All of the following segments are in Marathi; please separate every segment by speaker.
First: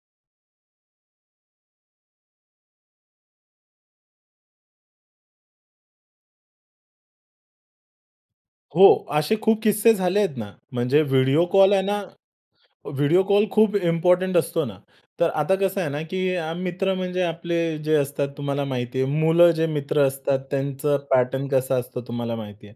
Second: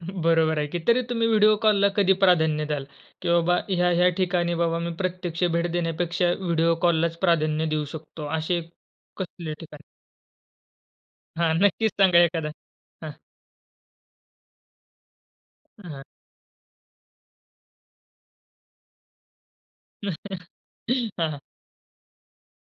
Speaker 1: बरोबर आहे की. तरी तुम्ही व्हिडिओ कॉलला कधी प्राधान्य द्याल की, "बाबा, ह्या-ह्या ठिकाणी, बाबा, मी प्रत्यक्ष भेट देण्यापेक्षा व्हिडिओ कॉललाच प्राधान्य देऊ शकतो," असे
Speaker 2: हो. असे
Speaker 1: कसल्या
Speaker 2: खूप
Speaker 1: ठिकाणी?
Speaker 2: किस्से झाले आहेत ना. म्हणजे व्हिडिओ
Speaker 1: हां.
Speaker 2: कॉल आहे
Speaker 1: नक्कीच
Speaker 2: ना,
Speaker 1: सांगा एखादा. हां.
Speaker 2: व्हिडिओ कॉल खूप इम्पोर्टंट असतो ना. तर आता कसं
Speaker 1: अ,
Speaker 2: आहे ना
Speaker 1: हां.
Speaker 2: की, मित्र म्हणजे आपले जे असतात, तुम्हाला माहिती आहे, मुलं जे मित्र असतात त्यांचा
Speaker 1: हां, हां.
Speaker 2: पॅटर्न कसा असतो, तुम्हाला माहिती आहे.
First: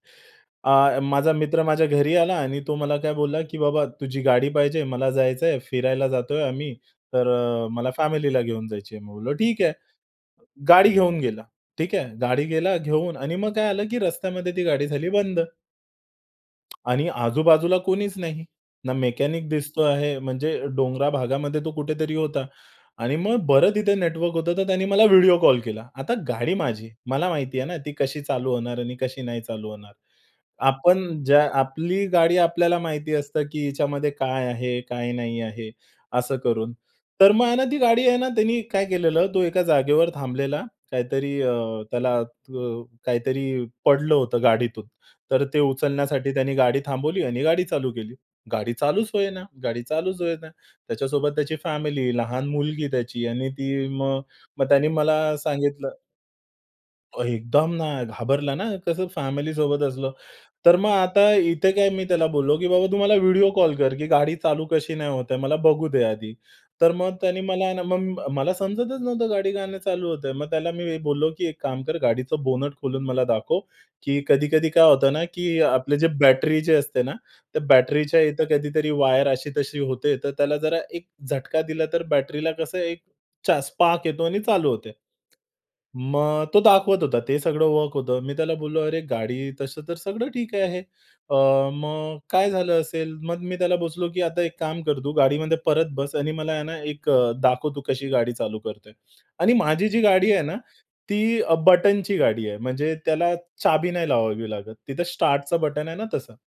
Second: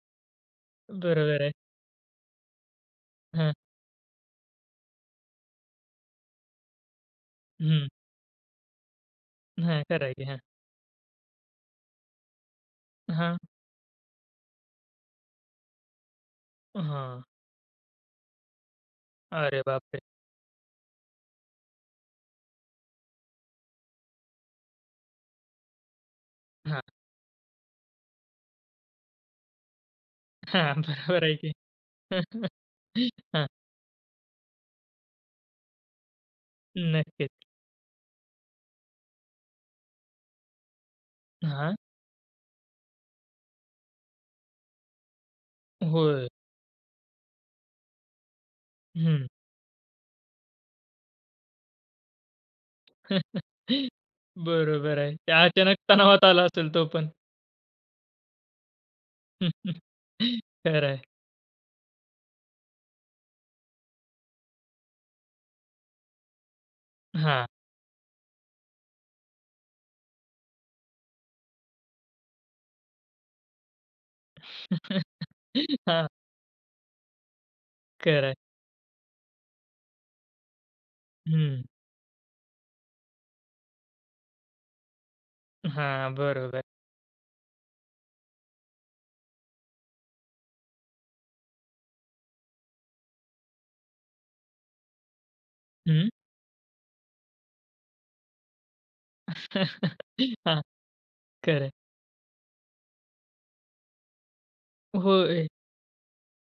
Speaker 2: अ, माझा
Speaker 1: बरोबर आहे.
Speaker 2: मित्र माझ्या घरी आला, आणि तो मला काय बोलला
Speaker 1: हं.
Speaker 2: की, "बाबा, तुझी गाडी पाहिजे, मला जायचं आहे, फिरायला जातोय आम्ही." तर अ,
Speaker 1: हं.
Speaker 2: मला फॅमिलीला घेऊन जायची आहे. मी बोललो, "ठीक आहे." अ,
Speaker 1: नाही. खरं आहे की. हां.
Speaker 2: गाडी घेऊन गेला. ठीक आहे, गाडी गेला घेऊन आणि
Speaker 1: हां.
Speaker 2: मग काय झालं की, रस्त्यामध्ये ती गाडी झाली बंद. आणि
Speaker 1: हां.
Speaker 2: आजूबाजूला कुणीच नाही. ना मेकॅनिक
Speaker 1: अरे
Speaker 2: दिसतो
Speaker 1: बाप रे!
Speaker 2: आहे, म्हणजे डोंगराळ भागामध्ये तो कुठेतरी होता आणि मग बरं तिथे नेटवर्क होतं तर त्याने मला व्हिडिओ कॉल केला. आता गाडी
Speaker 1: हां.
Speaker 2: माझी. मला माहिती आहे ना ती कशी चालू होणार आणि कशी नाही चालू होणार.
Speaker 1: हां.
Speaker 2: आपण
Speaker 1: बरोबर आहे
Speaker 2: ज्या
Speaker 1: की.
Speaker 2: आपली गाडी आपल्याला माहिती असतं
Speaker 1: हां.
Speaker 2: की हिच्यामध्ये काय आहे, काय नाही आहे. असं करून.
Speaker 1: नक्कीच.
Speaker 2: तर मग आहे ना ती गाडी आहे ना त्यांनी काय केलेलं तो एका जागेवर थांबलेला काहीतरी अ,
Speaker 1: हां.
Speaker 2: त्याला त्व काहीतरी पडलं होतं गाडीतून. तर ते
Speaker 1: होय.
Speaker 2: उचलण्यासाठी त्याने गाडी थांबवली आणि गाडी चालू केली. गाडी चालूच
Speaker 1: हं.
Speaker 2: होईना. गाडी चालूच होईना. त्याच्यासोबत त्याची फॅमिली, लहान मुलगी त्याची आणि ती मग, मग त्याने
Speaker 1: बरोबर आहे.
Speaker 2: मला
Speaker 1: त्या अचानक
Speaker 2: सांगितलं.
Speaker 1: तणावात आला असेल तो पण.
Speaker 2: एकदम ना घाबरला ना, कसं फॅमिली सोबत असलं. तर मग
Speaker 1: खरं आहे.
Speaker 2: आता इथे काय, मी त्याला बोललो की, "बाबा, तू मला व्हिडिओ कॉल कर, की गाडी चालू कशी नाही होत आहे. मला बघू दे आधी." तर मग त्याने
Speaker 1: हां.
Speaker 2: मला ना, मग मला समजतच नव्हतं गाडी का नाही चालू होतंय. मग त्याला मी बोललो की, "एक काम कर, गाडीचं बोनेट खोलून मला दाखव. की कधी-कधी काय होतं ना, की आपलं जे
Speaker 1: हां.
Speaker 2: बॅटरी जे असते ना, त्या बॅटरीच्या
Speaker 1: खरं आहे.
Speaker 2: इथं कधीतरी वायर अशी-तशी होते. तर त्याला जरा एक झटका
Speaker 1: हं.
Speaker 2: दिला, तर बॅटरीला कसं एक चा स्पार्क येतो आणि चालू होते."
Speaker 1: अ, हां.
Speaker 2: मग तो
Speaker 1: बरोबर.
Speaker 2: दाखवत होता. ते सगळं वर्क होतं. मी त्याला बोललो, "अरे, गाडी तसं तर सगळं ठीक आहे. अ, मग काय झालं असेल?" मग मी त्याला बोललो की, "आता एक काम कर, तू गाडीमध्ये परत
Speaker 1: हं.
Speaker 2: बस, आणि मला आहे ना, एक दाखव तू कशी गाडी चालू करतोय." आणि माझी जी गाडी आहे ना,
Speaker 1: हां.
Speaker 2: ती अ,
Speaker 1: खरं आहे.
Speaker 2: बटनची गाडी आहे. म्हणजे त्याला चाबी नाही लावावी लागत. तिथं
Speaker 1: होय.
Speaker 2: स्टार्टचं बटन आहे ना तसं.